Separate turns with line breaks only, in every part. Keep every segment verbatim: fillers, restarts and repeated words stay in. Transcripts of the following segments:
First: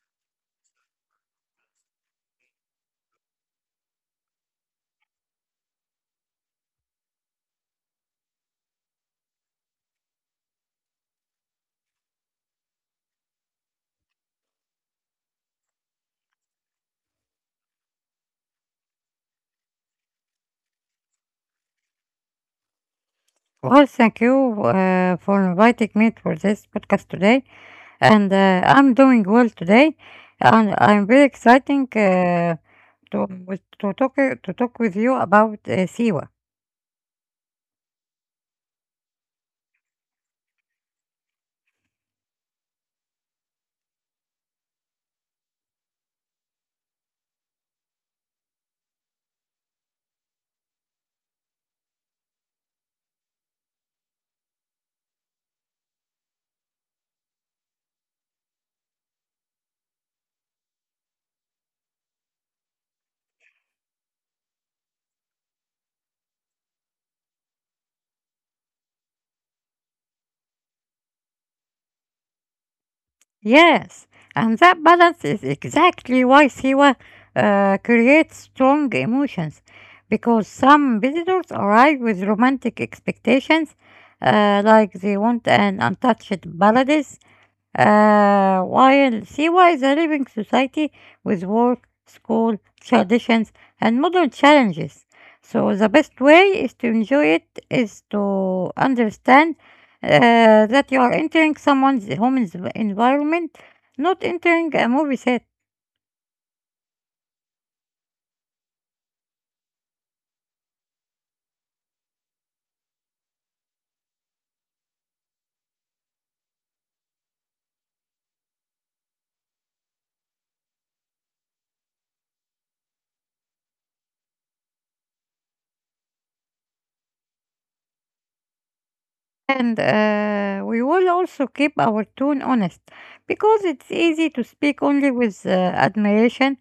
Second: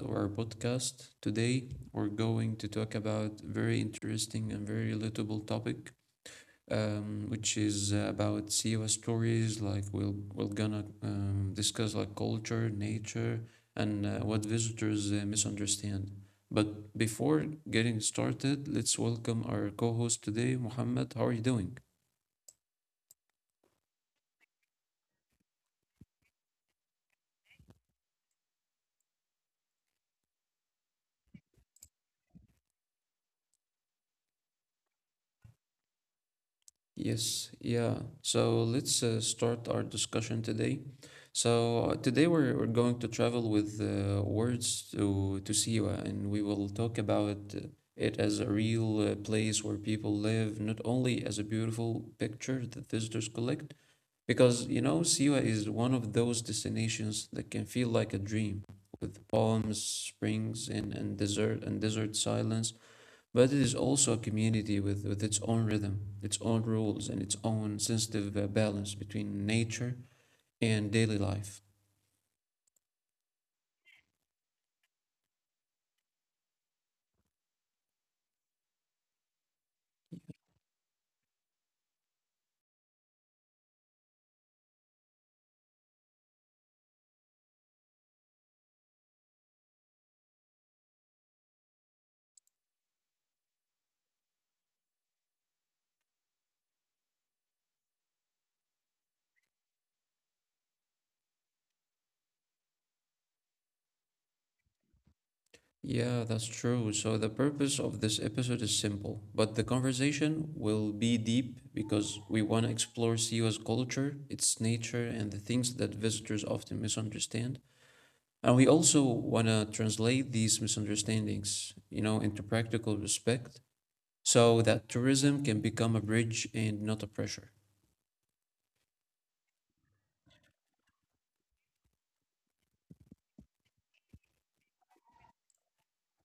of our podcast. Today, we're going to talk about very interesting and very relatable topic, um, which is uh, about C E O stories. Like we'll we're gonna um, discuss like culture, nature, and uh, what visitors uh, misunderstand. But before getting started, let's welcome our co-host today, Muhammad. How are you doing?
Well, thank you uh, for inviting me for this podcast today, and uh, I'm doing well today, and I'm very exciting uh, to with- to talk to talk with you about uh, Siwa.
Yes, yeah. So let's uh, start our discussion today. So uh, today we're, we're going to travel with uh, words to to Siwa, and we will talk about uh, it as a real uh, place where people live, not only as a beautiful picture that visitors collect, because you know Siwa is one of those destinations that can feel like a dream, with palms, springs, and and desert and desert silence, but it is also a community with, with its own rhythm, its own rules, and its own sensitive uh, balance between nature and daily life.
Yes, and that balance is exactly why Siwa uh, creates strong emotions, because some visitors arrive with romantic expectations, uh, like they want an untouched paradise, uh, while see why the living society with work, school, traditions, and modern challenges. So the best way is to enjoy it is to understand uh, that you are entering someone's home env- environment, not entering a movie set.
Yeah, that's true. So, the purpose of this episode is simple, but the conversation will be deep because we want to explore Siwa's culture, its nature, and the things that visitors often misunderstand. And we also want to translate these misunderstandings, you know, into practical respect so that tourism can become a bridge and not a pressure.
And uh, we will also keep our tone honest because it's easy to speak only with uh, admiration,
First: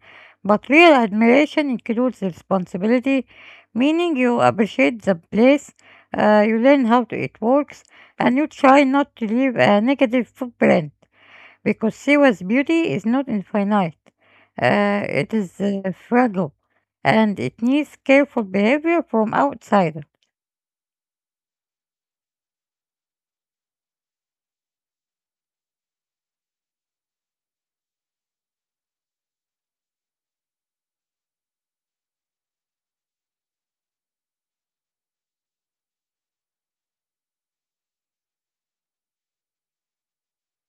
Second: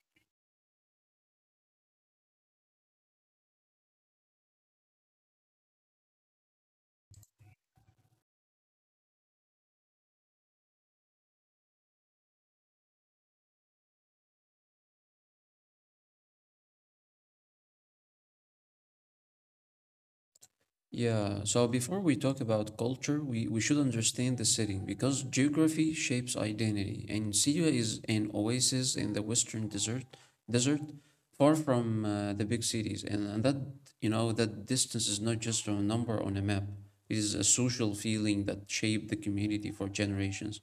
but real admiration includes responsibility, meaning you appreciate the place, uh, you learn how to, it works, and you try not to leave a negative footprint because Siwa's beauty is not infinite. Uh, it is uh, fragile and it needs careful behavior from outsiders.
Yeah, so before we talk about culture, we, we should understand the setting because geography shapes identity, and Syria is an oasis in the western desert, desert far from uh, the big cities, and, and that you know that distance is not just a number on a map. It is a social feeling that shaped the community for generations.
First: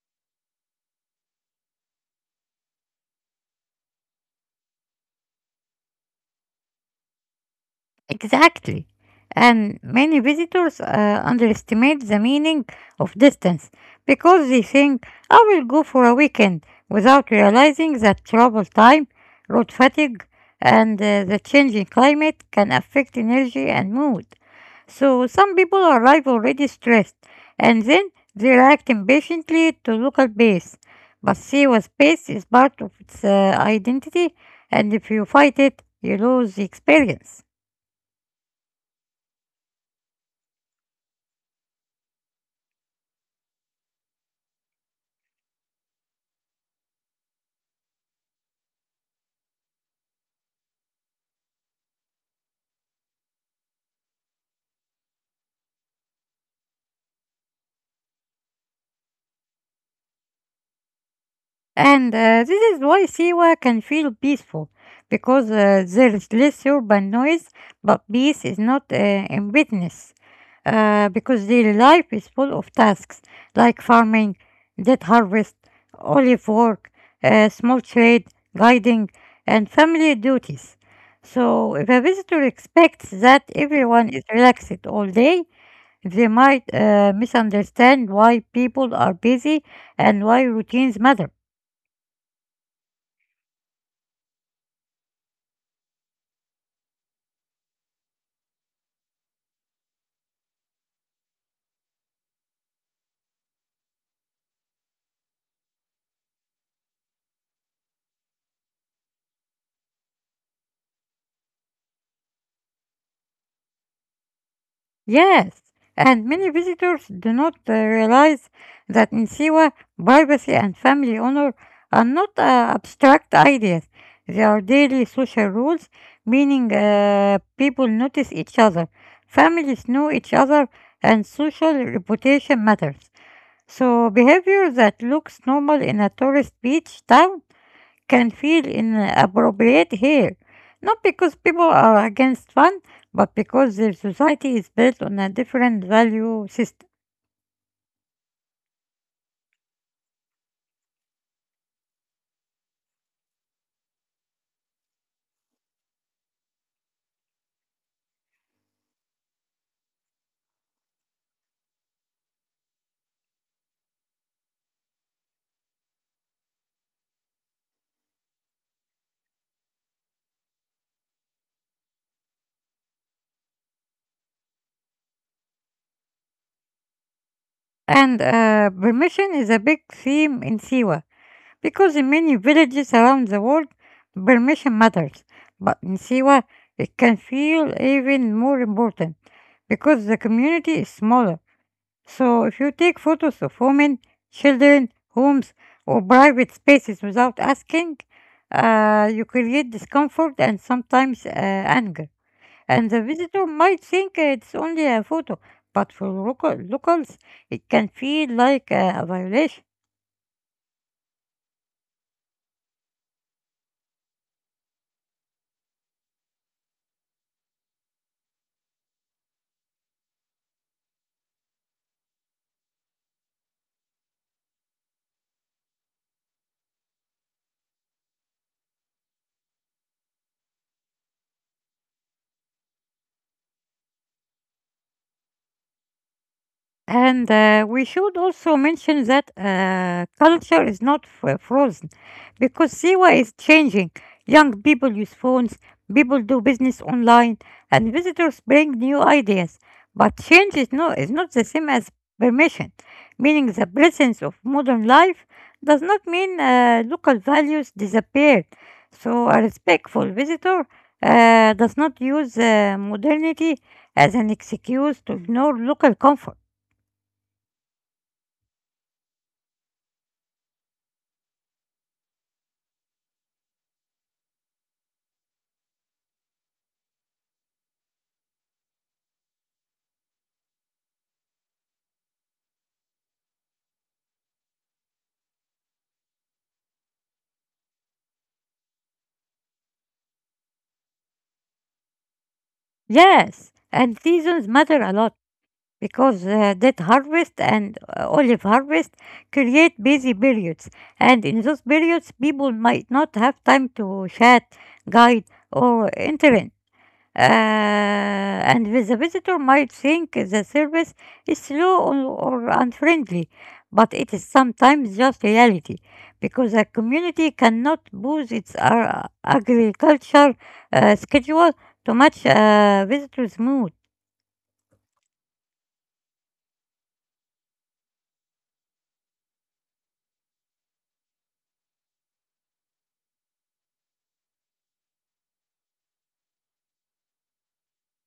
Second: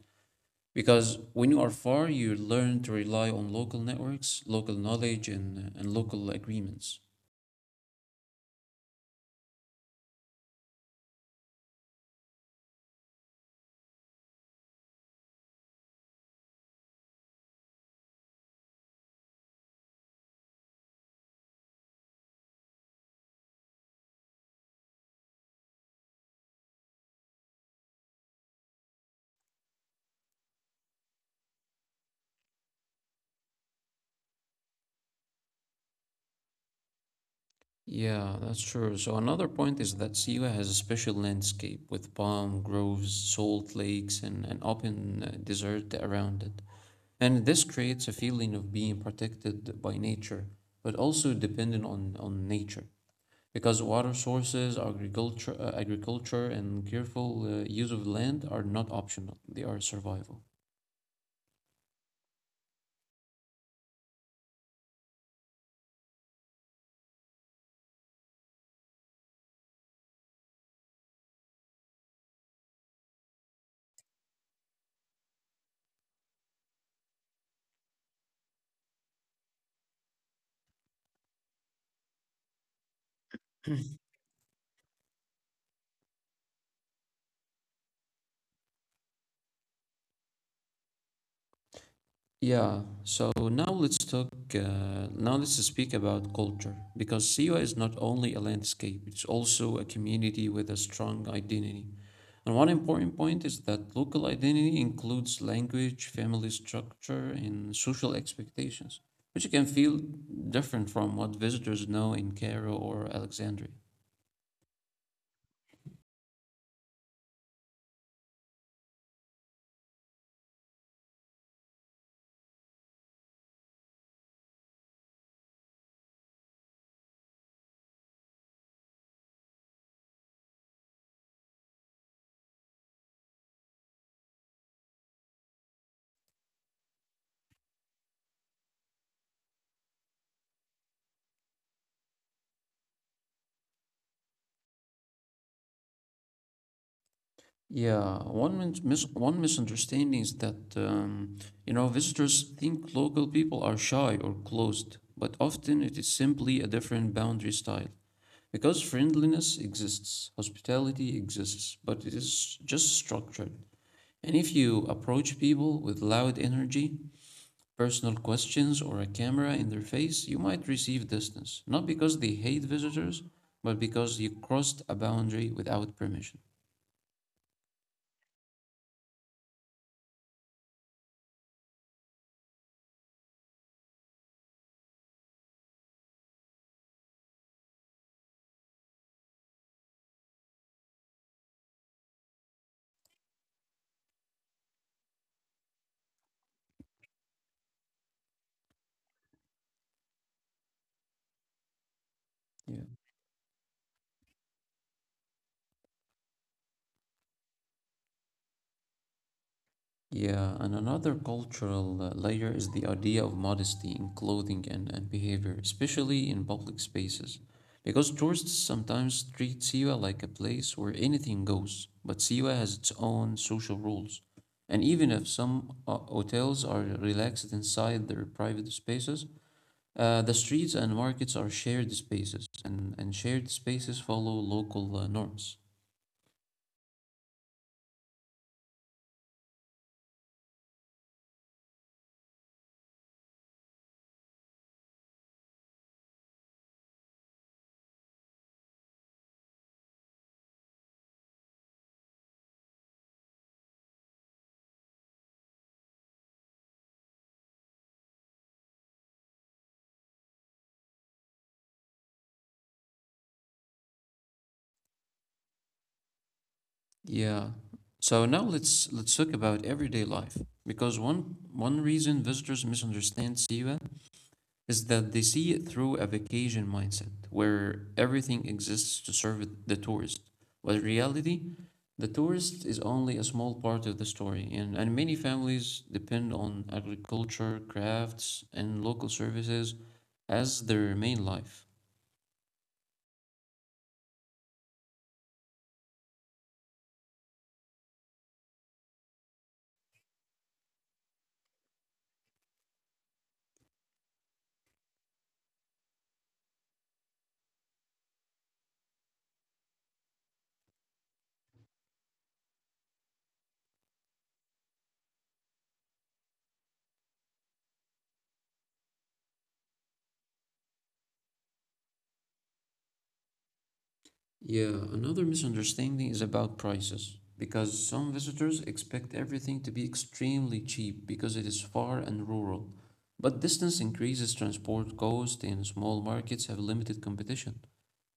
Because when you are far, you learn to rely on local networks, local knowledge, and and local agreements.
Exactly. And many visitors uh, underestimate the meaning of distance because they think I will go for a weekend without realizing that travel time, road fatigue, and uh, the changing climate can affect energy and mood. So some people arrive already stressed and then they react impatiently to local pace. But Siwa's pace is part of its uh, identity, and if you fight it, you lose the experience.
Yeah, that's true. So another point is that Siwa has a special landscape with palm groves, salt lakes, and an open uh, desert around it. And this creates a feeling of being protected by nature, but also dependent on, on nature. Because water sources, agriculture, uh, agriculture, and careful uh, use of land are not optional, they are survival.
And uh, this is why Siwa can feel peaceful because uh, there is less urban noise, but peace is not uh, in business uh, because daily life is full of tasks like farming, debt harvest, olive work, uh, small trade, guiding, and family duties. So if a visitor expects that everyone is relaxed all day, they might uh, misunderstand why people are busy and why routines matter.
Yeah, so now let's talk. Uh, now let's speak about culture because Siwa is not only a landscape, it's also a community with a strong identity. And one important point is that local identity includes language, family structure, and social expectations, which can feel different from what visitors know in Cairo or Alexandria.
Yes, and many visitors do not uh, realize that in Siwa, privacy and family honor are not uh, abstract ideas. They are daily social rules, meaning uh, people notice each other, families know each other, and social reputation matters. So behavior that looks normal in a tourist beach town can feel inappropriate here. Not because people are against fun, but because their society is built on a different value system.
Yeah, one min mis one misunderstanding is that um, you know visitors think local people are shy or closed, but often it is simply a different boundary style. Because friendliness exists, hospitality exists, but it is just structured. And if you approach people with loud energy, personal questions, or a camera in their face, you might receive distance, not because they hate visitors, but because you crossed a boundary without permission.
And uh, permission is a big theme in Siwa, because in many villages around the world, permission matters. But in Siwa, it can feel even more important because the community is smaller. So if you take photos of women, children, homes, or private spaces without asking, uh, you create discomfort and sometimes uh, anger.
Yeah.
And the visitor might think it's only a photo, but for local locals, it can feel like uh, a violation.
Yeah, and another cultural uh, layer is the idea of modesty in clothing and, and behavior, especially in public spaces. Because tourists sometimes treat Siwa like a place where anything goes, but Siwa has its own social rules. And even if some uh, hotels are relaxed inside their private spaces, uh, the streets and markets are shared spaces, and, and shared spaces follow local uh, norms.
And uh, we should also mention that uh, culture is not f- frozen because Siwa is changing. Young people use phones, people do business online, and visitors bring new ideas. But change is not, is not the same as permission, meaning the presence of modern life does not mean uh, local values disappeared. So a respectful visitor uh, does not use uh, modernity as an excuse to ignore local comfort.
Yeah. So now let's let's talk about everyday life because one one reason visitors misunderstand Siva is that they see it through a vacation mindset where everything exists to serve the tourist. But in reality, the tourist is only a small part of the story, and, and many families depend on agriculture, crafts, and local services as their main life.
Yes, and seasons matter a lot because uh, that harvest and uh, olive harvest create busy periods, and in those periods, people might not have time to chat, guide, or interact. Uh, and with the visitor might think the service is slow or, or unfriendly, but it is sometimes just reality because a community cannot boost its uh, agriculture uh, schedule to match a visitor's mood.
Yeah, another misunderstanding is about prices, because some visitors expect everything to be extremely cheap because it is far and rural. But distance increases transport cost, and small markets have limited competition.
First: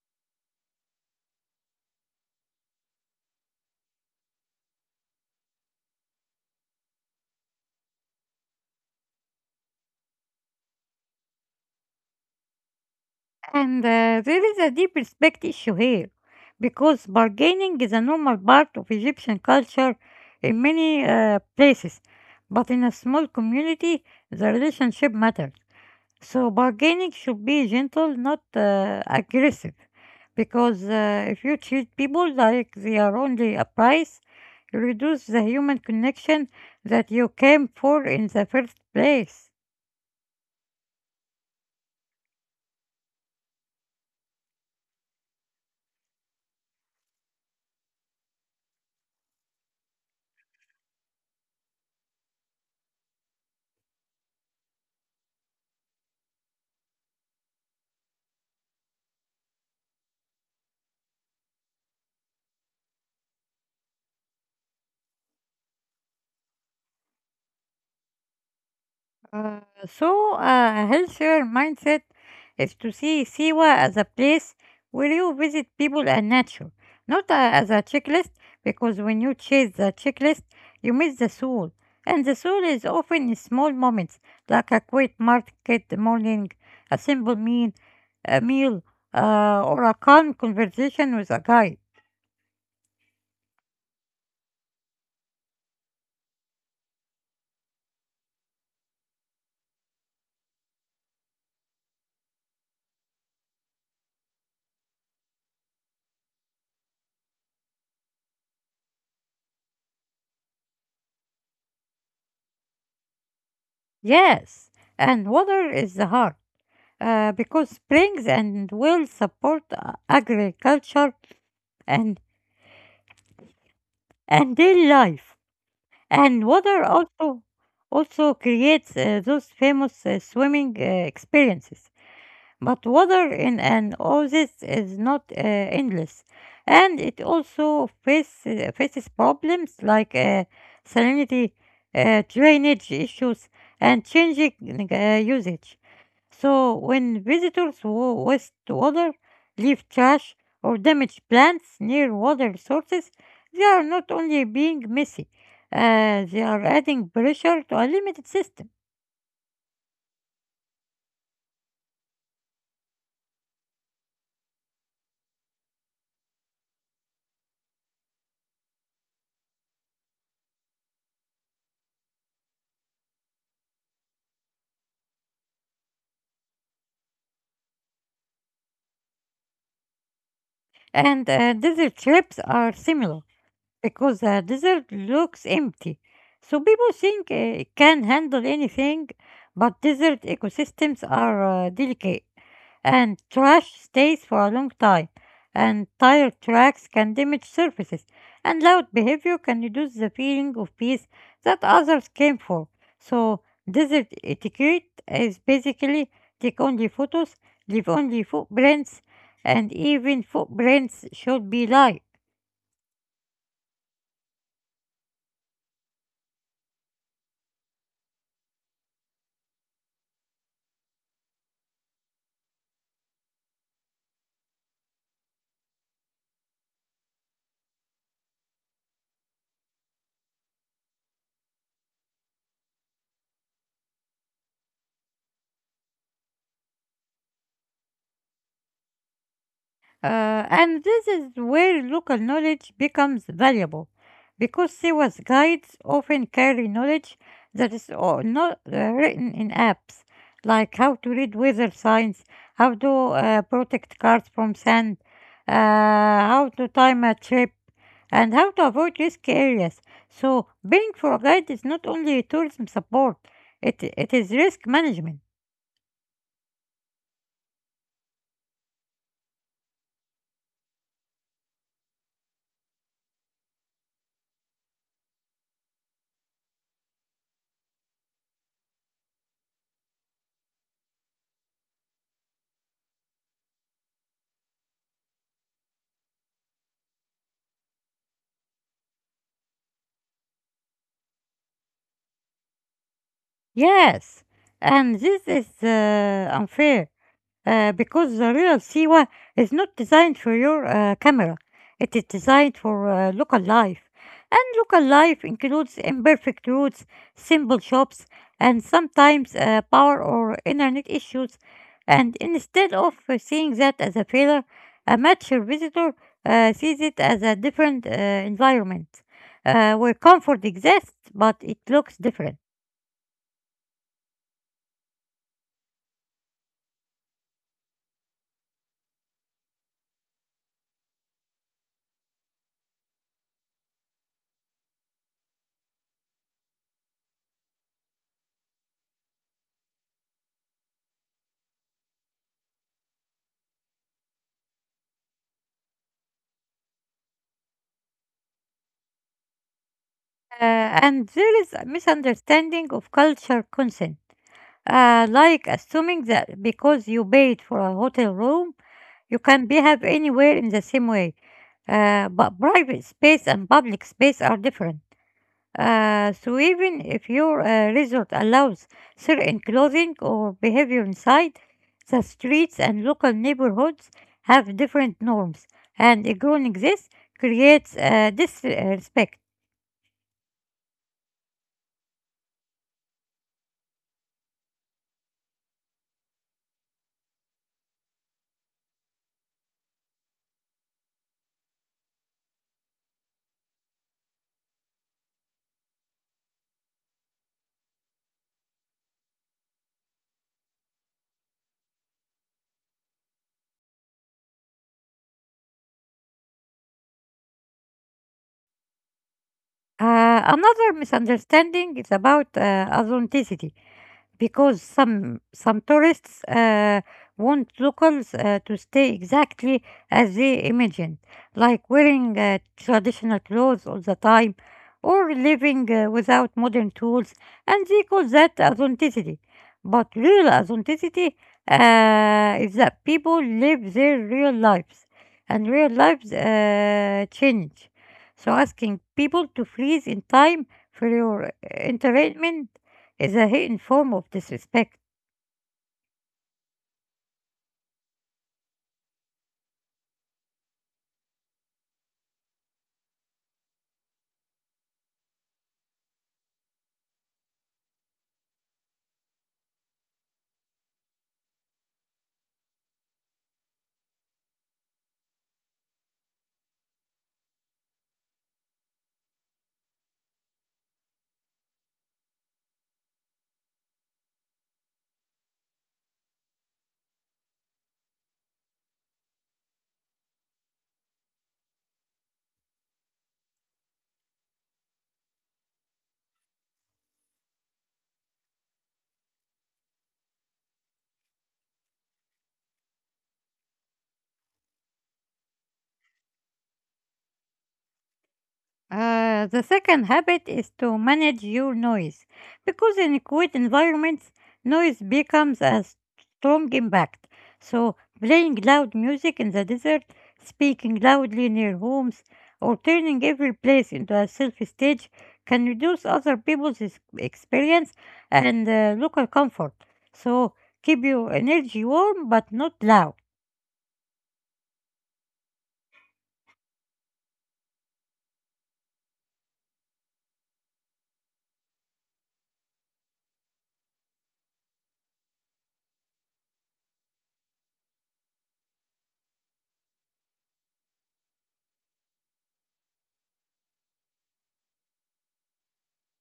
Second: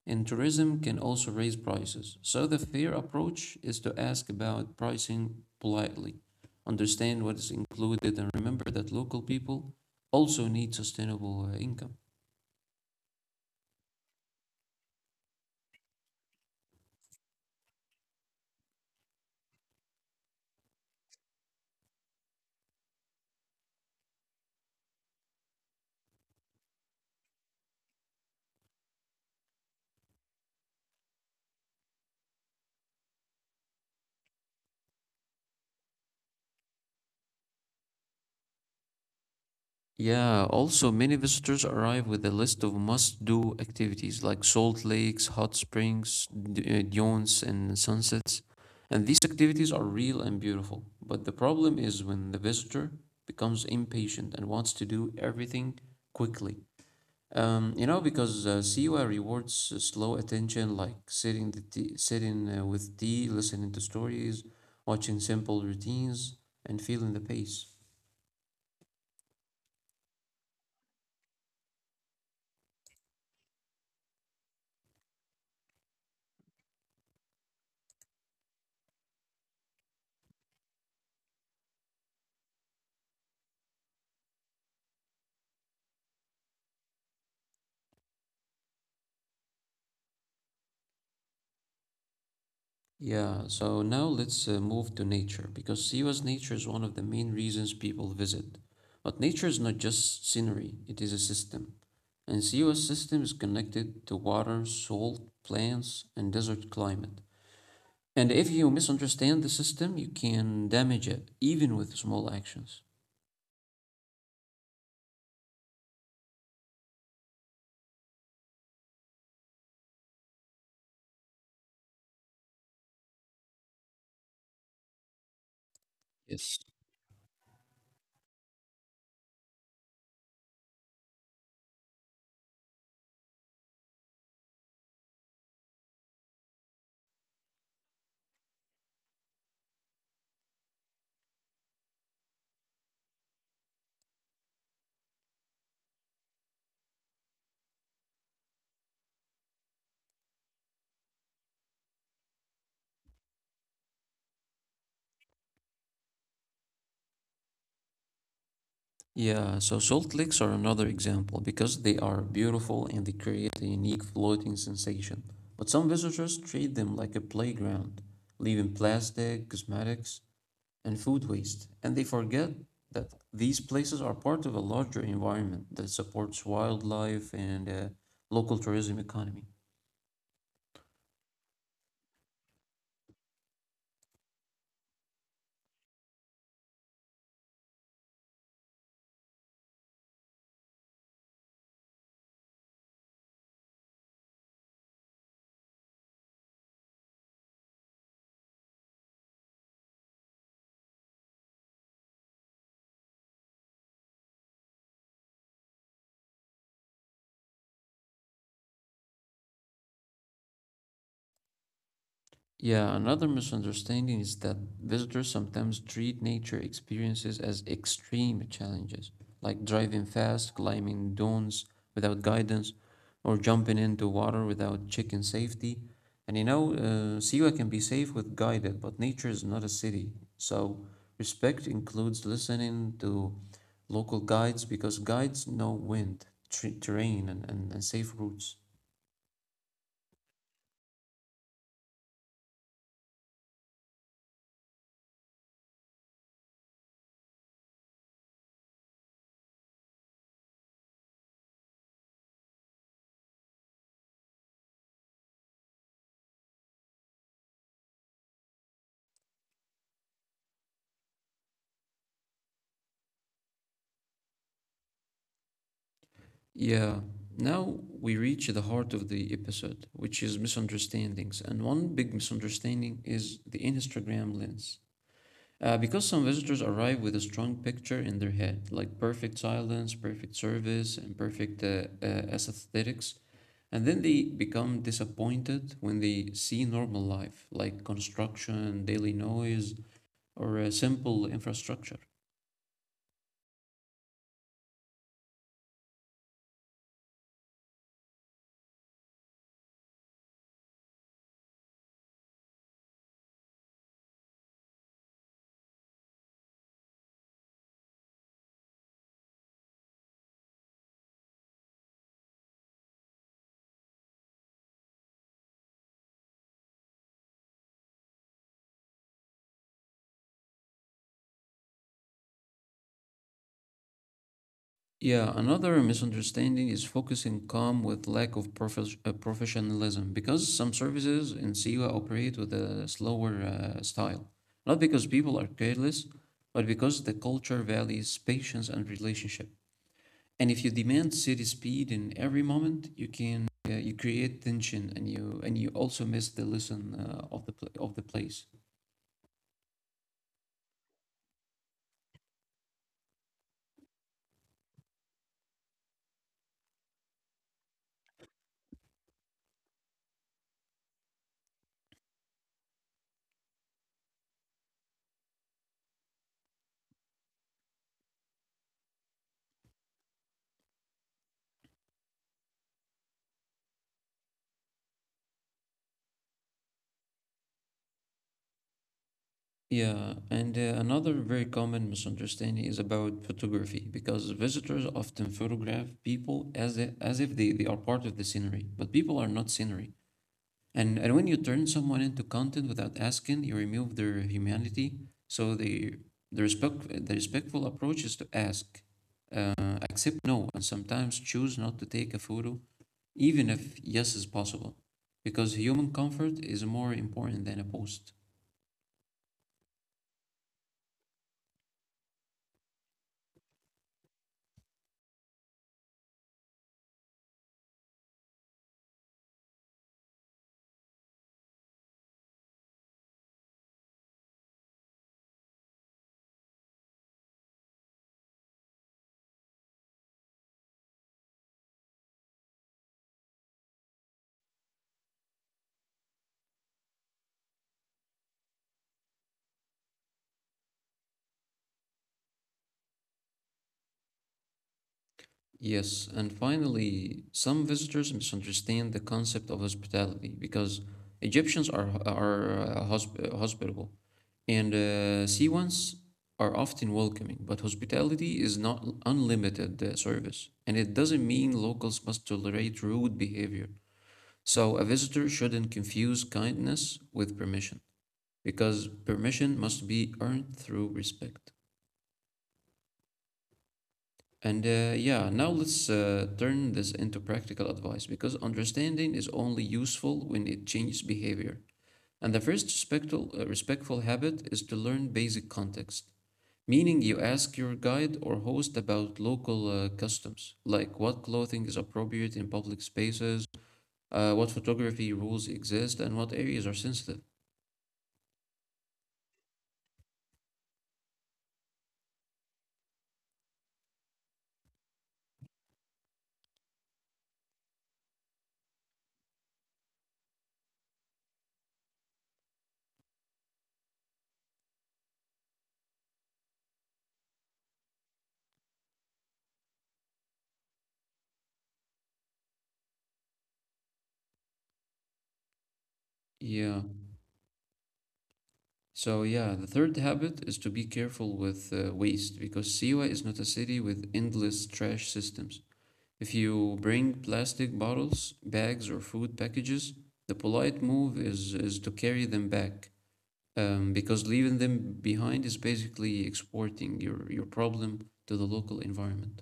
And tourism can also raise prices. So the fair approach is to ask about pricing politely, understand what is included, and remember that local people also need sustainable uh, income.
And uh, there is a deep respect issue here because bargaining is a normal part of Egyptian culture in many uh, places, but in a small community, the relationship matters. So bargaining should be gentle, not uh, aggressive, because uh, if you treat people like they are only a price, you reduce the human connection that you came for in the first place.
Yeah, also many visitors arrive with a list of must-do activities like salt lakes, hot springs, d- uh, dunes, and sunsets. And these activities are real and beautiful. But the problem is when the visitor becomes impatient and wants to do everything quickly. Um, you know, because uh, Siwa rewards uh, slow attention, like sitting the tea, sitting uh, with tea, listening to stories, watching simple routines, and feeling the pace.
Uh, so, uh, a healthier mindset is to see Siwa as a place where you visit people and nature, not uh, as a checklist, because when you chase the checklist, you miss the soul. And the soul is often in small moments, like a quiet market morning, a simple meal, a meal, uh, or a calm conversation with a guy.
Yeah, so now let's uh, move to nature because Siwa's nature is one of the main reasons people visit. But nature is not just scenery, it is a system. And Siwa's system is connected to water, salt, plants, and desert climate. And if you misunderstand the system, you can damage it, even with small actions.
Yes, and water is the heart, uh, because springs and wells support uh, agriculture and and their life. And
Yes.
water also also creates uh, those famous uh, swimming uh, experiences. But water in an oasis is not uh, endless, and it also faces faces problems like uh, salinity, uh, drainage issues, and changing uh, usage. So when visitors wa- waste water, leave trash, or damage plants near water sources, they are not only being messy, uh, they are adding pressure to a limited system.
Yeah, so salt licks are another example because they are beautiful and they create a unique floating sensation. But some visitors treat them like a playground, leaving plastic, cosmetics, and food waste, and they forget that these places are part of a larger environment that supports wildlife and uh, local tourism economy.
And uh, desert trips are similar because the desert looks empty. So people think uh, it can handle anything, but desert ecosystems are uh, delicate. And trash stays for a long time, and tire tracks can damage surfaces, and loud behavior can reduce the feeling of peace that others came for. So desert etiquette is basically take only photos, leave only footprints, and even footprints should be light.
Yeah, another misunderstanding is that visitors sometimes treat nature experiences as extreme challenges, like driving fast, climbing dunes without guidance, or jumping into water without checking safety. And you know, uh, Siwa can be safe with guided, but nature is not a city. So respect includes listening to local guides because guides know wind, tre terrain, and, and, and safe routes.
Uh, and this is where local knowledge becomes valuable because Sewa's guides often carry knowledge that is o- not uh, written in apps, like how to read weather signs, how to uh, protect cars from sand, uh, how to time a trip, and how to avoid risky areas. So paying for a guide is not only tourism support, it, it is risk management.
Yeah. Now we reach the heart of the episode, which is misunderstandings. And one big misunderstanding is the Instagram lens. Uh, because some visitors arrive with a strong picture in their head, like perfect silence, perfect service, and perfect uh, uh, aesthetics, and then they become disappointed when they see normal life, like construction, daily noise, or uh, simple infrastructure.
Yes, and this is uh, unfair uh, because the real Siwa is not designed for your uh, camera. It is designed for uh, local life. And local life includes imperfect roads, simple shops, and sometimes uh, power or internet issues. And instead of uh, seeing that as a failure, a mature visitor uh, sees it as a different uh, environment uh, where comfort exists, but it looks different.
Yeah, another misunderstanding is focusing calm with lack of prof- uh, professionalism because some services in Siwa operate with a slower uh, style. Not because people are careless, but because the culture values patience and relationship. And if you demand city speed in every moment, you can uh, you create tension and you and you also miss the lesson uh, of the pl- of the place.
Uh, and there is a misunderstanding of culture consent. Uh, like assuming that because you paid for a hotel room, you can behave anywhere in the same way. Uh, but private space and public space are different. Uh, so even if your uh, resort allows certain clothing or behavior inside, the streets and local neighborhoods have different norms, and ignoring this creates uh, disrespect.
Yeah, and uh, another very common misunderstanding is about photography because visitors often photograph people as if, as if they, they are part of the scenery, but people are not scenery. And and when you turn someone into content without asking, you remove their humanity. So the the respect the respectful approach is to ask, uh, accept no, and sometimes choose not to take a photo, even if yes is possible, because human comfort is more important than a post.
Uh, another misunderstanding is about uh, authenticity, because some some tourists uh, want locals uh, to stay exactly as they imagined, like wearing uh, traditional clothes all the time or living uh, without modern tools, and they call that authenticity. But real authenticity uh, is that people live their real lives, and real lives uh, change. So asking people to freeze in time for your entertainment is a hidden form of disrespect.
Yes, and finally, some visitors misunderstand the concept of hospitality because Egyptians are are uh, hosp- uh, hospitable and uh, Siwans are often welcoming, but hospitality is not unlimited uh, service, and it doesn't mean locals must tolerate rude behavior. So a visitor shouldn't confuse kindness with permission because permission must be earned through respect. And uh, yeah, now let's uh, turn this into practical advice because understanding is only useful when it changes behavior. And the first respectful, uh, respectful habit is to learn basic context, meaning you ask your guide or host about local uh, customs, like what clothing is appropriate in public spaces, uh, what photography rules exist, and what areas are sensitive.
Uh, the second habit is to manage your noise because in quiet environments, noise becomes a strong impact. So playing loud music in the desert, speaking loudly near homes, or turning every place into a selfie stage can reduce other people's ex- experience and uh, local comfort. So keep your energy
Yeah.
warm but not loud.
So yeah, the third habit is to be careful with uh, waste because Siwa is not a city with endless trash systems. If you bring plastic bottles, bags, or food packages, the polite move is, is to carry them back um, because leaving them behind is basically exporting your, your problem to the local environment.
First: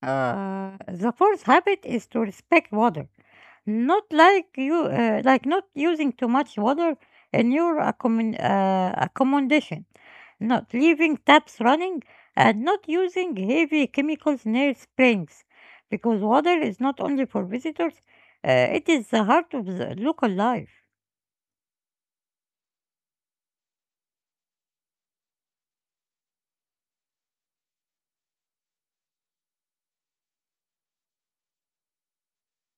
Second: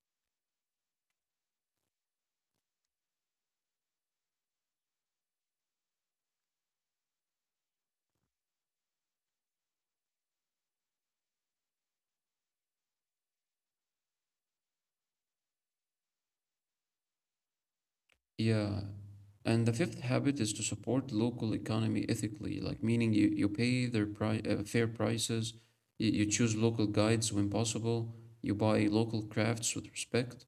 Uh, the fourth habit is to respect water. Not like you, uh, like not using too much water in your accommod- uh, accommodation, not leaving taps running, and not using heavy chemicals near springs, because water is not only for visitors, uh, it is the heart of the
Yeah.
local life.
And the fifth habit is to support local economy ethically, like meaning you, you pay their pri- uh, fair prices, you, you choose local guides when possible, you buy local crafts with respect,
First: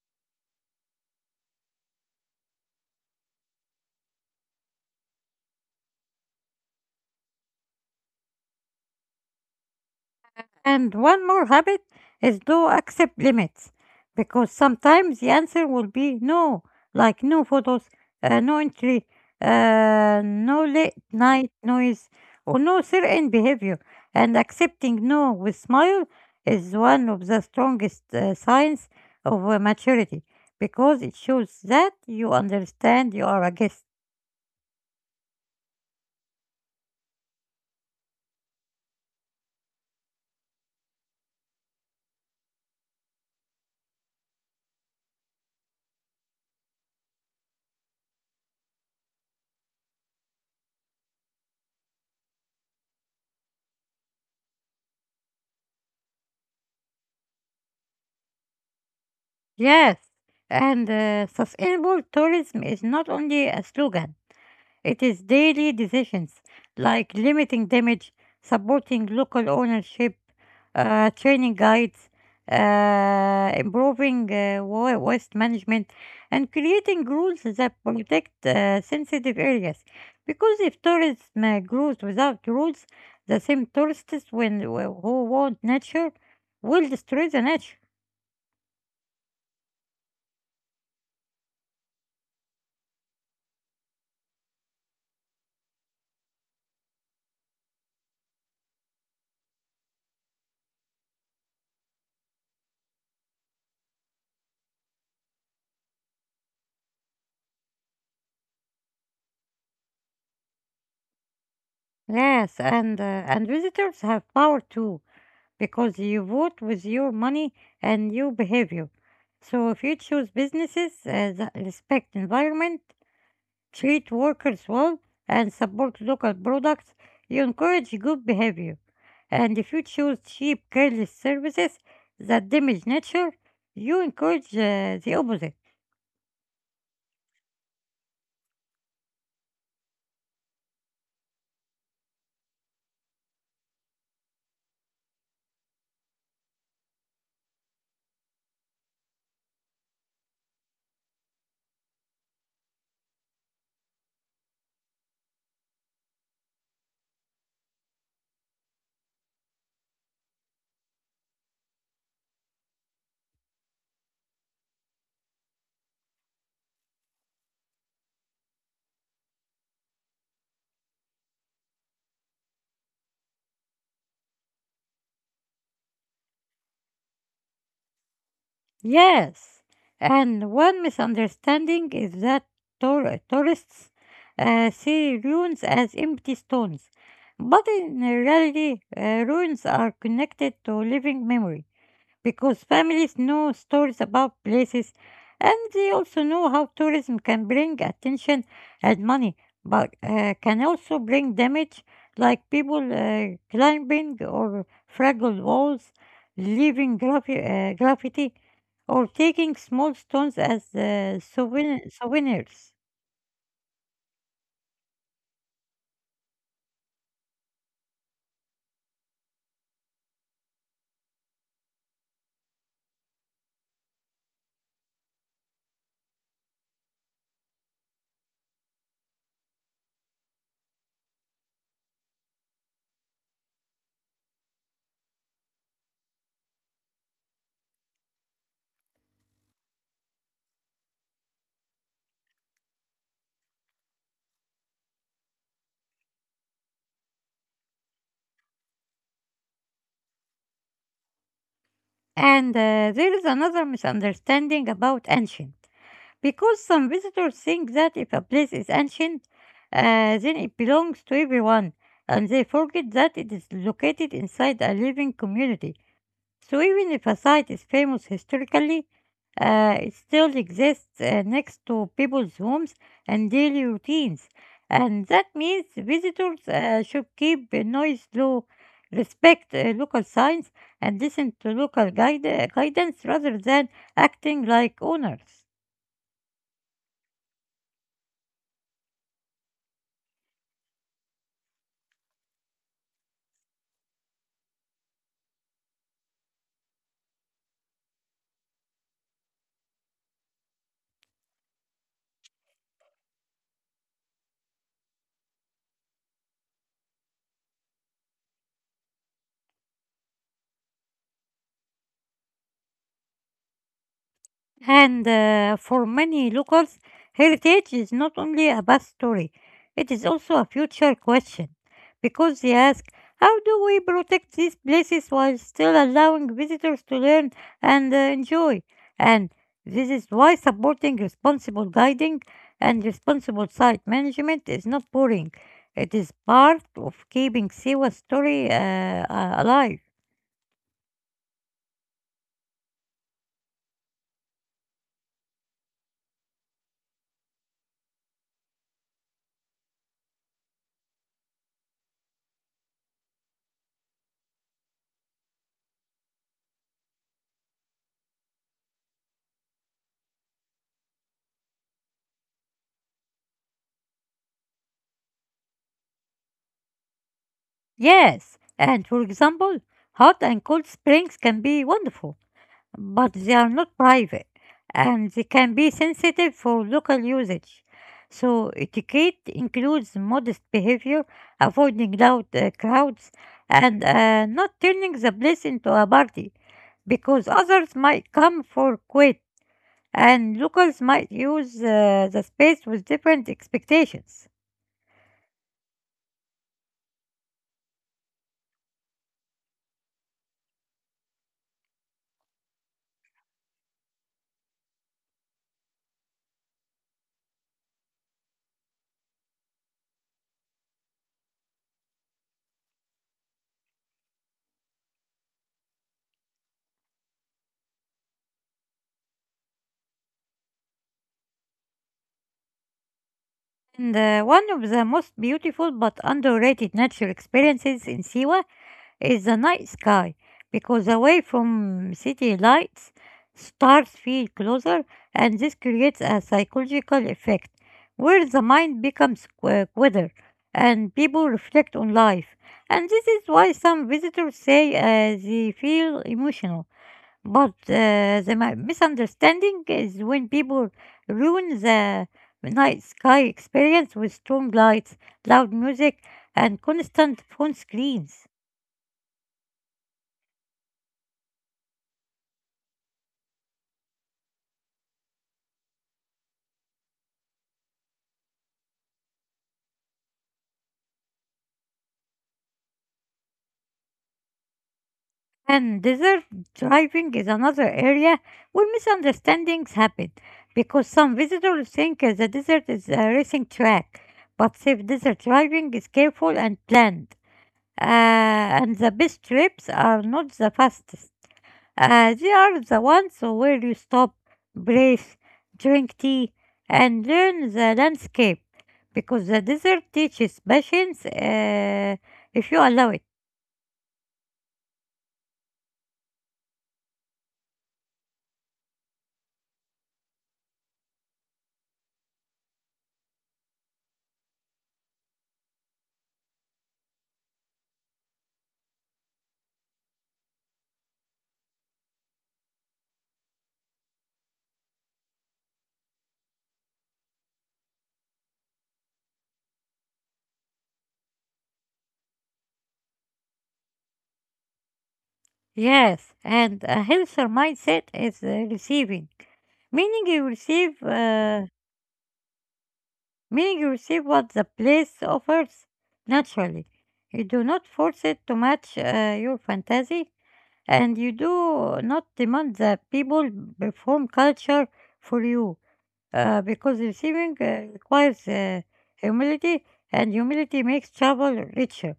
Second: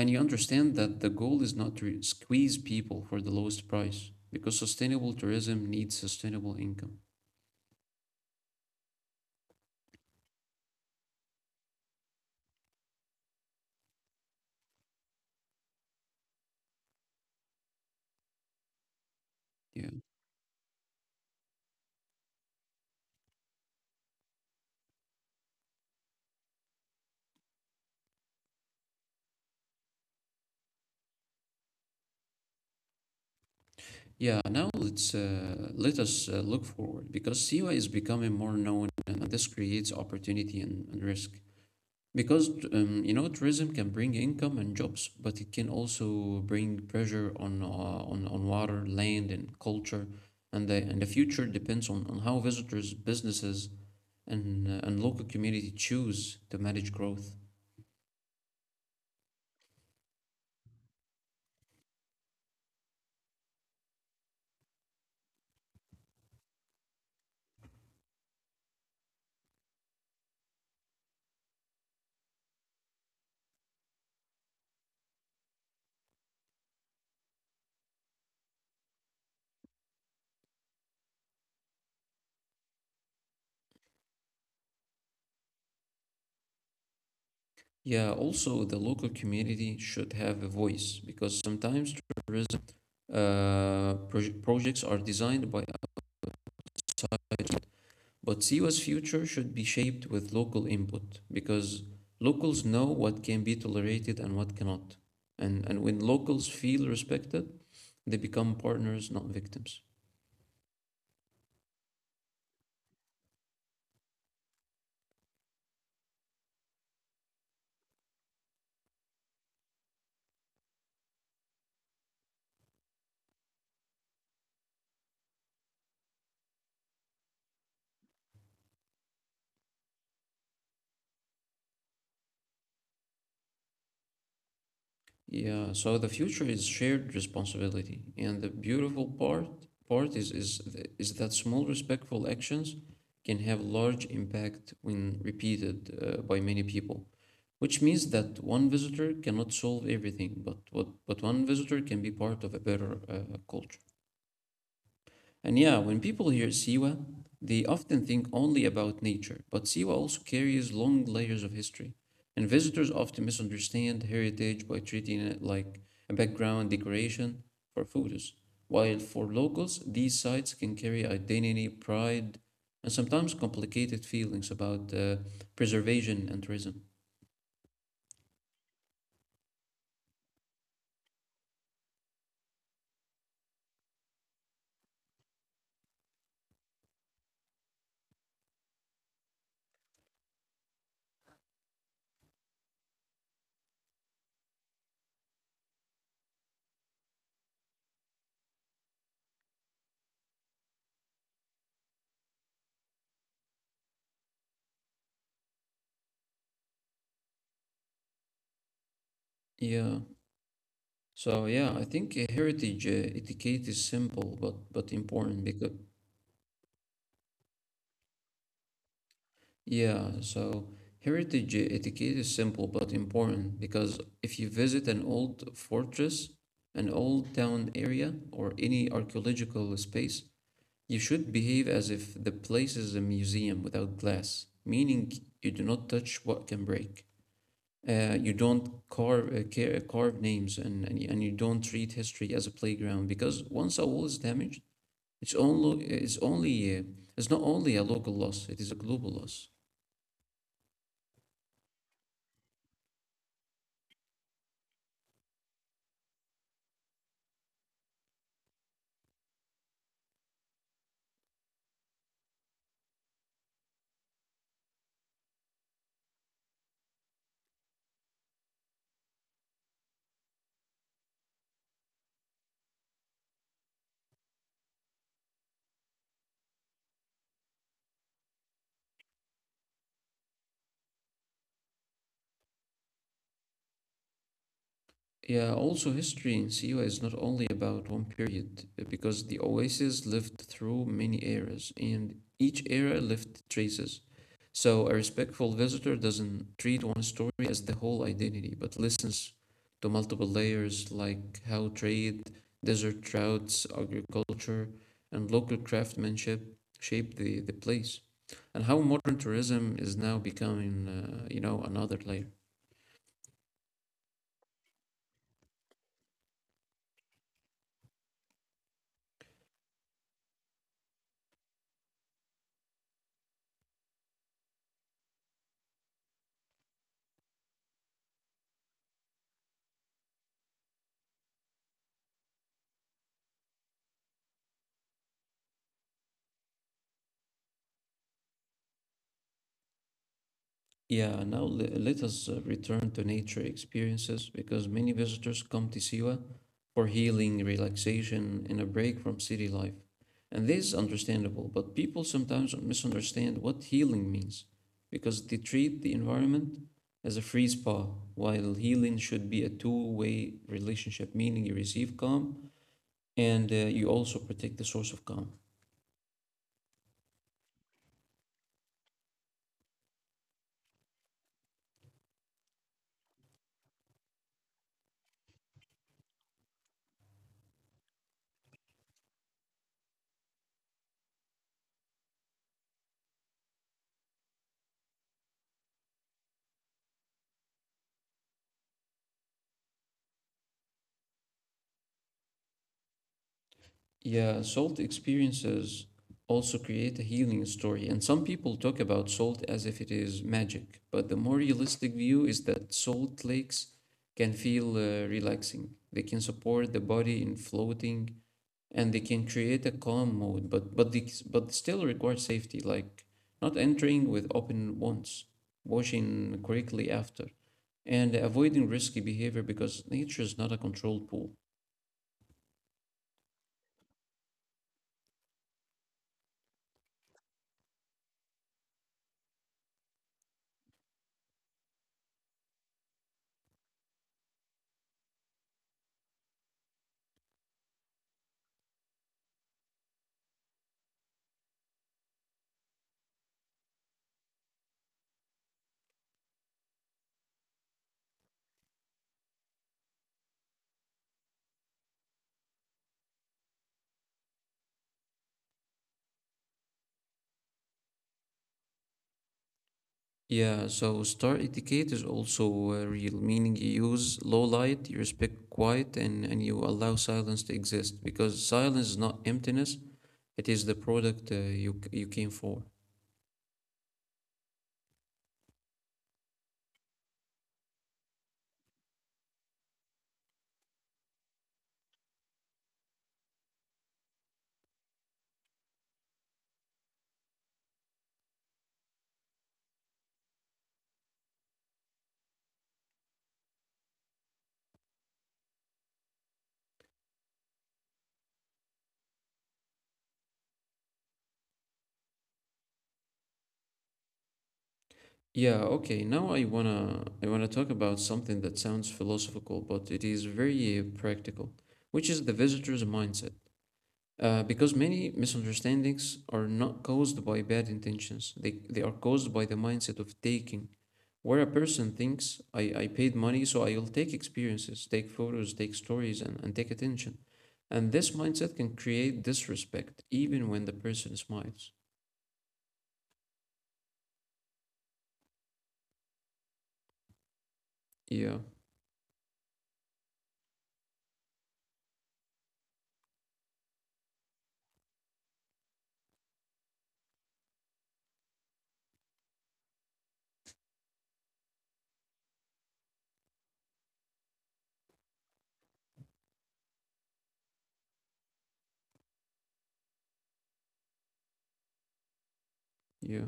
and you understand that the goal is not to squeeze people for the lowest price because sustainable tourism needs sustainable income.
And one more habit is do accept limits because sometimes the answer will be no, like no photos, uh, no entry, uh,
Yeah.
no late night noise, or no certain behavior. And accepting no with smile is one of the strongest uh, signs of uh, maturity because it shows that you understand you are a guest.
Yeah, now let's uh, let us uh, look forward because Siwa is becoming more known and this creates opportunity and, and risk. Because um, you know tourism can bring income and jobs, but it can also bring pressure on uh, on on water, land, and culture, and the and the future depends on, on how visitors, businesses, and uh, and local community choose to manage growth.
Yes, and uh, sustainable tourism is not only a slogan. It is daily decisions like limiting damage, supporting local ownership, uh, training guides, uh, improving uh, wa- waste management, and creating rules that protect uh, sensitive areas. Because if tourism uh, grows without rules, the same tourists when, who want nature will destroy the nature.
Yeah, also the local community should have a voice because sometimes tourism uh, pro projects are designed by us, but Siwa's future should be shaped with local input because locals know what can be tolerated and what cannot. And and when locals feel respected, they become partners, not victims.
Yes, and uh, and visitors have power too because you vote with your money and your behavior. So if you choose businesses uh, that respect environment, treat workers well, and support local products, you encourage good behavior. And if you choose cheap, careless services that damage nature, you encourage uh, the opposite.
Yeah, so the future is shared responsibility, and the beautiful part part is is th- is that small respectful actions can have large impact when repeated uh, by many people, which means that one visitor cannot solve everything, but what but one visitor can be part of a better uh, culture. And yeah, when people hear Siwa, they often think only about nature, but Siwa also carries long layers of history. And visitors often misunderstand heritage by treating it like a background decoration for photos. While for locals, these sites can carry identity, pride, and sometimes complicated feelings about uh, preservation and tourism.
Yes, and one misunderstanding is that tour- tourists uh, see ruins as empty stones, but in reality, uh, ruins are connected to living memory because families know stories about places and they also know how tourism can bring attention and money, but uh, can also bring damage like people uh, climbing or fragile walls, leaving graffi- uh, graffiti, or taking small stones as
Yeah.
uh, souvenir-
So yeah, I
souvenirs.
think uh, heritage uh, etiquette is simple but but important because Yeah, so heritage etiquette is simple but important because if you visit an old fortress, an old town area, or any archaeological space, you should behave as if the place is a museum without glass, meaning you do not touch what can break. Uh, you don't carve, uh, ca- uh, carve names and, and, you- and you don't treat history as a playground because once a wall is damaged, it's only, it's only, uh, it's not only a local loss, it is a global loss.
And uh, there is another misunderstanding about ancient. Because some visitors think that if a place is ancient, uh, then it belongs to everyone, and they forget that it is located inside a living community. So even if a site is famous historically, uh, it still exists uh, next to people's homes and daily routines. And that means visitors uh, should keep the noise low, respect uh, local signs, and listen to local guide- uh, guidance rather than acting like owners.
Yeah, also history in Siwa is not only about one period, uh, because the oases lived through many eras, and each era left traces. So a respectful visitor doesn't treat one story as the whole identity, but listens to multiple layers like how trade, desert routes, agriculture, and local craftsmanship shaped the, the place, and how modern tourism is now becoming, uh, you know, another layer.
And uh, For many locals, heritage is not only a past story, it is also a future question because they ask, how do we protect these places while still allowing visitors to learn and uh, enjoy? And this is why supporting responsible guiding and responsible site management is not boring. It is part of keeping Siwa's story uh, uh, alive.
Yeah, now le- let us uh, return to nature experiences because many visitors come to Siwa for healing, relaxation, and a break from city life. And this is understandable, but people sometimes misunderstand what healing means because they treat the environment as a free spa, while healing should be a two way relationship, meaning you receive calm and uh, you also protect the source of calm.
Yes, and for example, hot and cold springs can be wonderful but they are not private and they can be sensitive for local usage. So, etiquette includes modest behavior, avoiding loud uh, crowds, and uh, not turning the place into a party because others might come for quit and locals might use uh, the space with different expectations.
Yeah, salt experiences also create a healing story, and some people talk about salt as if it is magic, but the more realistic view is that salt lakes can feel uh, relaxing. They can support the body in floating, and they can create a calm mode, but but they, but still require safety, like not entering with open wounds, washing quickly after, and avoiding risky behavior because nature is not a controlled pool.
And uh, One of the most beautiful but underrated natural experiences in Siwa is the night sky because away from city lights, stars feel closer, and this creates a psychological effect where the mind becomes qu- quieter and people reflect on life. And this is why some visitors say uh, they feel emotional. But uh, the mi- misunderstanding is when people ruin the night sky experience with strong lights, loud music, and constant phone screens.
Yeah, so star etiquette is also uh, real, meaning you use low light, you respect quiet, and, and you allow silence to exist because silence is not emptiness, it is the product uh, you, c- you came for.
And desert driving is another area where misunderstandings happen because some visitors think uh, the desert is a racing track, but safe desert driving is careful and planned. Uh, and the best trips are not the fastest. Uh, they are the ones where you stop, breathe, drink tea, and learn the landscape because the desert teaches patience uh, if you allow it.
Yeah, okay. Now I wanna I wanna talk about something that sounds philosophical, but it is very uh, practical, which is the visitor's mindset. Uh, because many misunderstandings are not caused by bad intentions; they they are caused by the mindset of taking where a person thinks I, I paid money, so I'll take experiences, take photos, take stories, and, and take attention. And this mindset can create disrespect even when the person smiles. Yeah,
Yes, and a healthier mindset is uh, receiving, meaning you receive, uh, meaning you receive what the place offers naturally. You do not force it to match uh, your fantasy, and you do not demand that people perform culture for you, uh, because receiving uh, requires uh, humility, and humility makes travel
yeah.
richer,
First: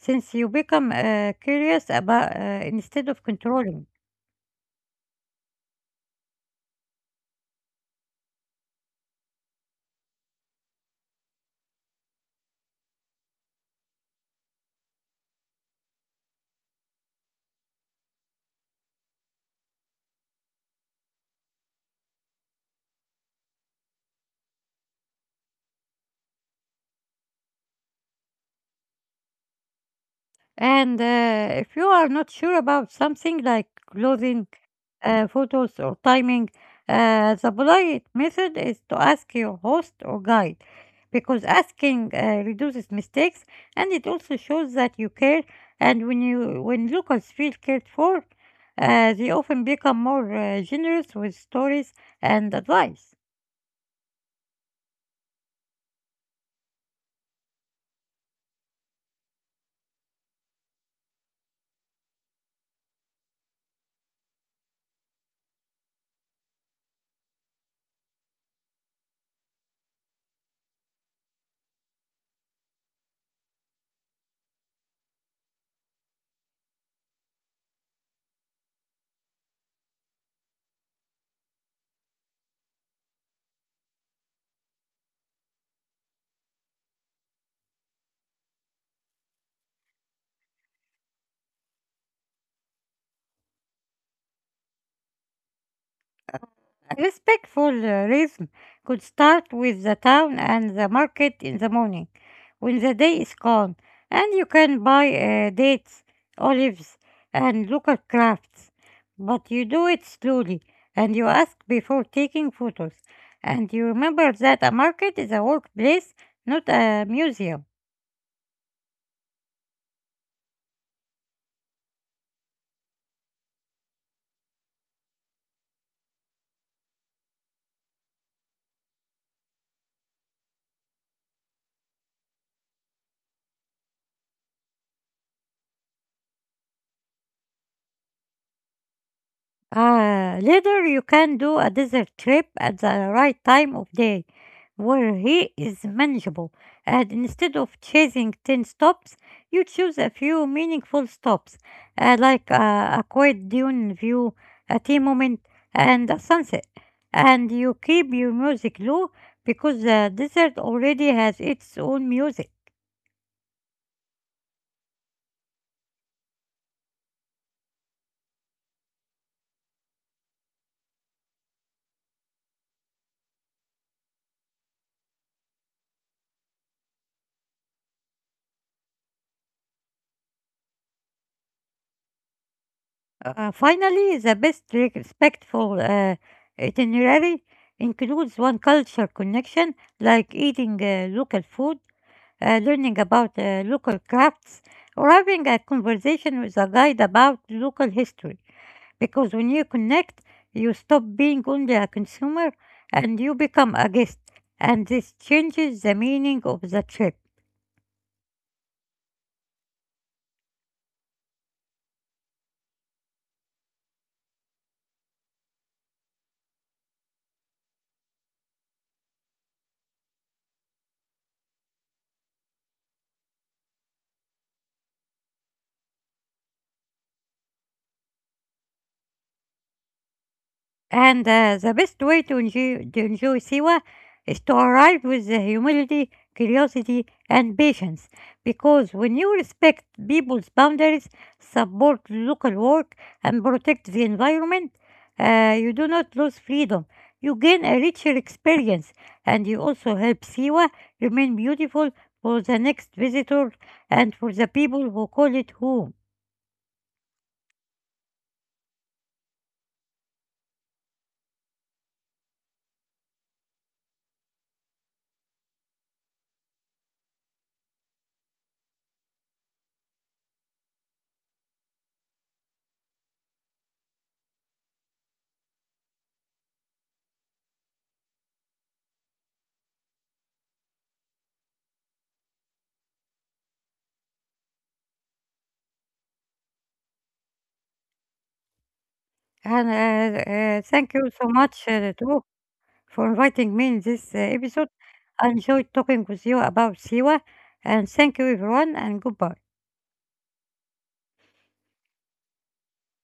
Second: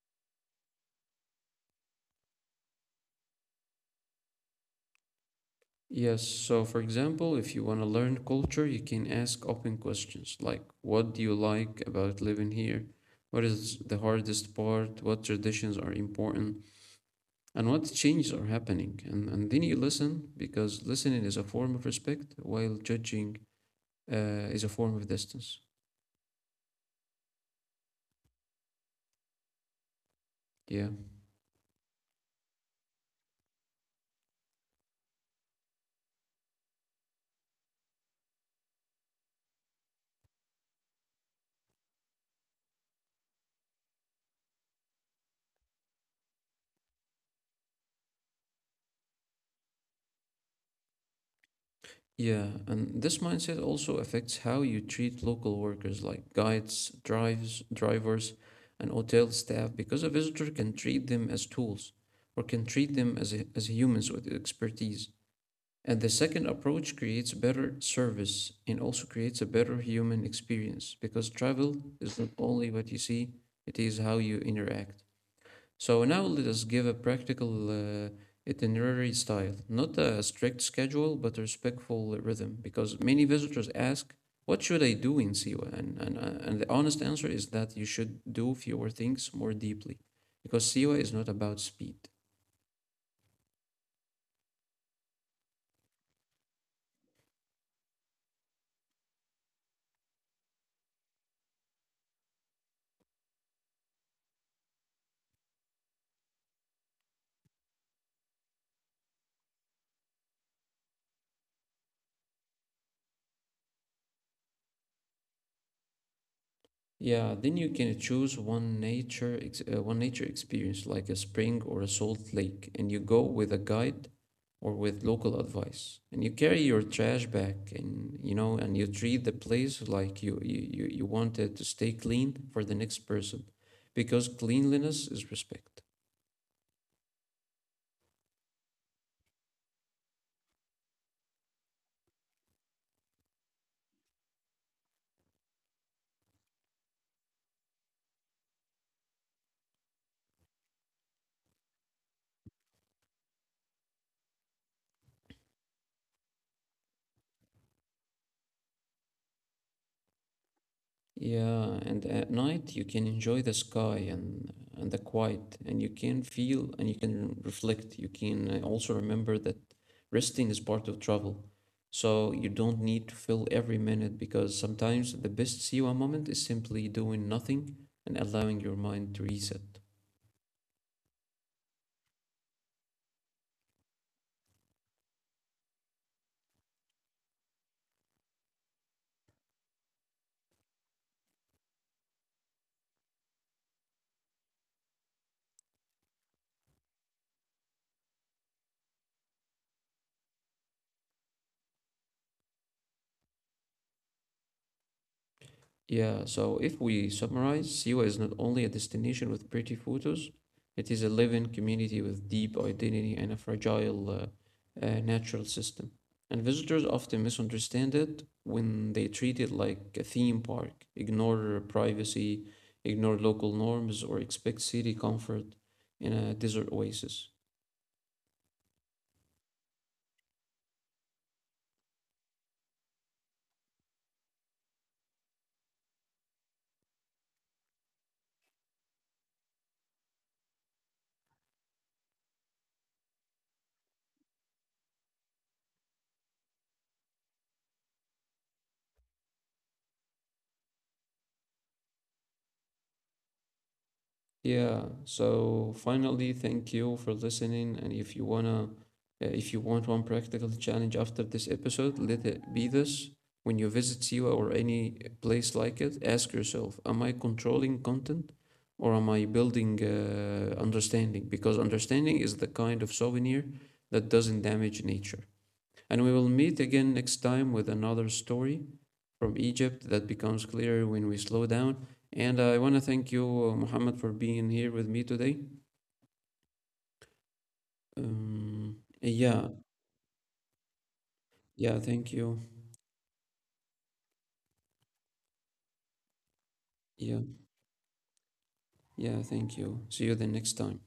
since you become uh, curious about uh, instead of controlling.
Yes, so for example, if you want to learn culture, you can ask open questions like, what do you like about living here? What is the hardest part? What traditions are important? And what changes are happening? And, and then you listen because listening is a form of respect while judging uh, is a form of distance. Yeah.
And uh, If you are not sure about something like clothing, uh, photos, or timing, uh, the polite method is to ask your host or guide because asking uh, reduces mistakes and it also shows that you care. And when you when locals feel cared for, uh, they often become more uh, generous with stories and advice.
Yeah. And this mindset also affects how you treat local workers like guides, drives, drivers, and hotel staff because a visitor can treat them as tools or can treat them as, as humans with expertise. And the second approach creates better service and also creates a better human experience because travel is not only what you see, it is how you interact. So now let us give a practical uh, itinerary style, not a strict schedule, but a respectful rhythm, because many visitors ask, what should I do in Siwa? And, and, uh, and the honest answer is that you should do fewer things more deeply, because Siwa is not about speed.
Respectful uh, rhythm could start with the town and the market in the morning when the day is calm, and you can buy uh, dates, olives, and local crafts. But you do it slowly, and you ask before taking photos, and you remember that a market is a workplace, not a museum.
Yeah, then you can choose one nature ex- uh, one nature experience like a spring or a salt lake, and you go with a guide or with local advice. And you carry your trash back and, you know, and you treat the place like you you you you want it to stay clean for the next person because cleanliness is respect.
Ah, later you can do a desert trip at the right time of day where heat is manageable, and instead of chasing ten stops, you choose a few meaningful stops, uh, like uh, a quiet dune view, a tea moment, and a sunset. And you keep your music low because the desert already has its own music.
Yeah, and at night you can enjoy the sky and and the quiet, and you can feel and you can reflect. You can uh, also remember that resting is part of travel. So you don't need to fill every minute because sometimes the best Siwa moment is simply doing nothing and allowing your mind to reset.
Uh, finally, the best re- respectful uh, itinerary includes one culture connection, like eating uh, local food, uh, learning about uh, local crafts, or having a conversation with a guide about local history. Because when you connect, you stop being only a consumer and you become a guest, and this changes the meaning of the trip.
Yeah, so if we summarize, Siwa is not only a destination with pretty photos, it is a living community with deep identity and a fragile uh, uh, natural system. And visitors often misunderstand it when they treat it like a theme park, ignore privacy, ignore local norms, or expect city comfort in a desert oasis.
And uh, The best way to enjoy, to enjoy Siwa is to arrive with the humility, curiosity, and patience. Because when you respect people's boundaries, support local work, and protect the environment, uh, you do not lose freedom. You gain a richer experience, and you also help Siwa remain beautiful for the next visitor and for the people who call it home.
Yeah, so finally, thank you for listening. And if you wanna, uh, if you want one practical challenge after this episode, let it be this. When you visit SEWA or any place like it, ask yourself, am I controlling content or am I building uh, understanding? Because understanding is the kind of souvenir that doesn't damage nature. And we will meet again next time with another story from Egypt that becomes clearer when we slow down. And I want to thank you, uh, Muhammad, for being here with me today.
And uh, uh, Thank
Um,
you so much,
yeah,
uh, too, for inviting me in
yeah,
this uh,
thank you.
episode. I enjoyed talking with you about Siwa, and thank you, everyone, and
Yeah,
goodbye.
yeah, thank you. See you the next time.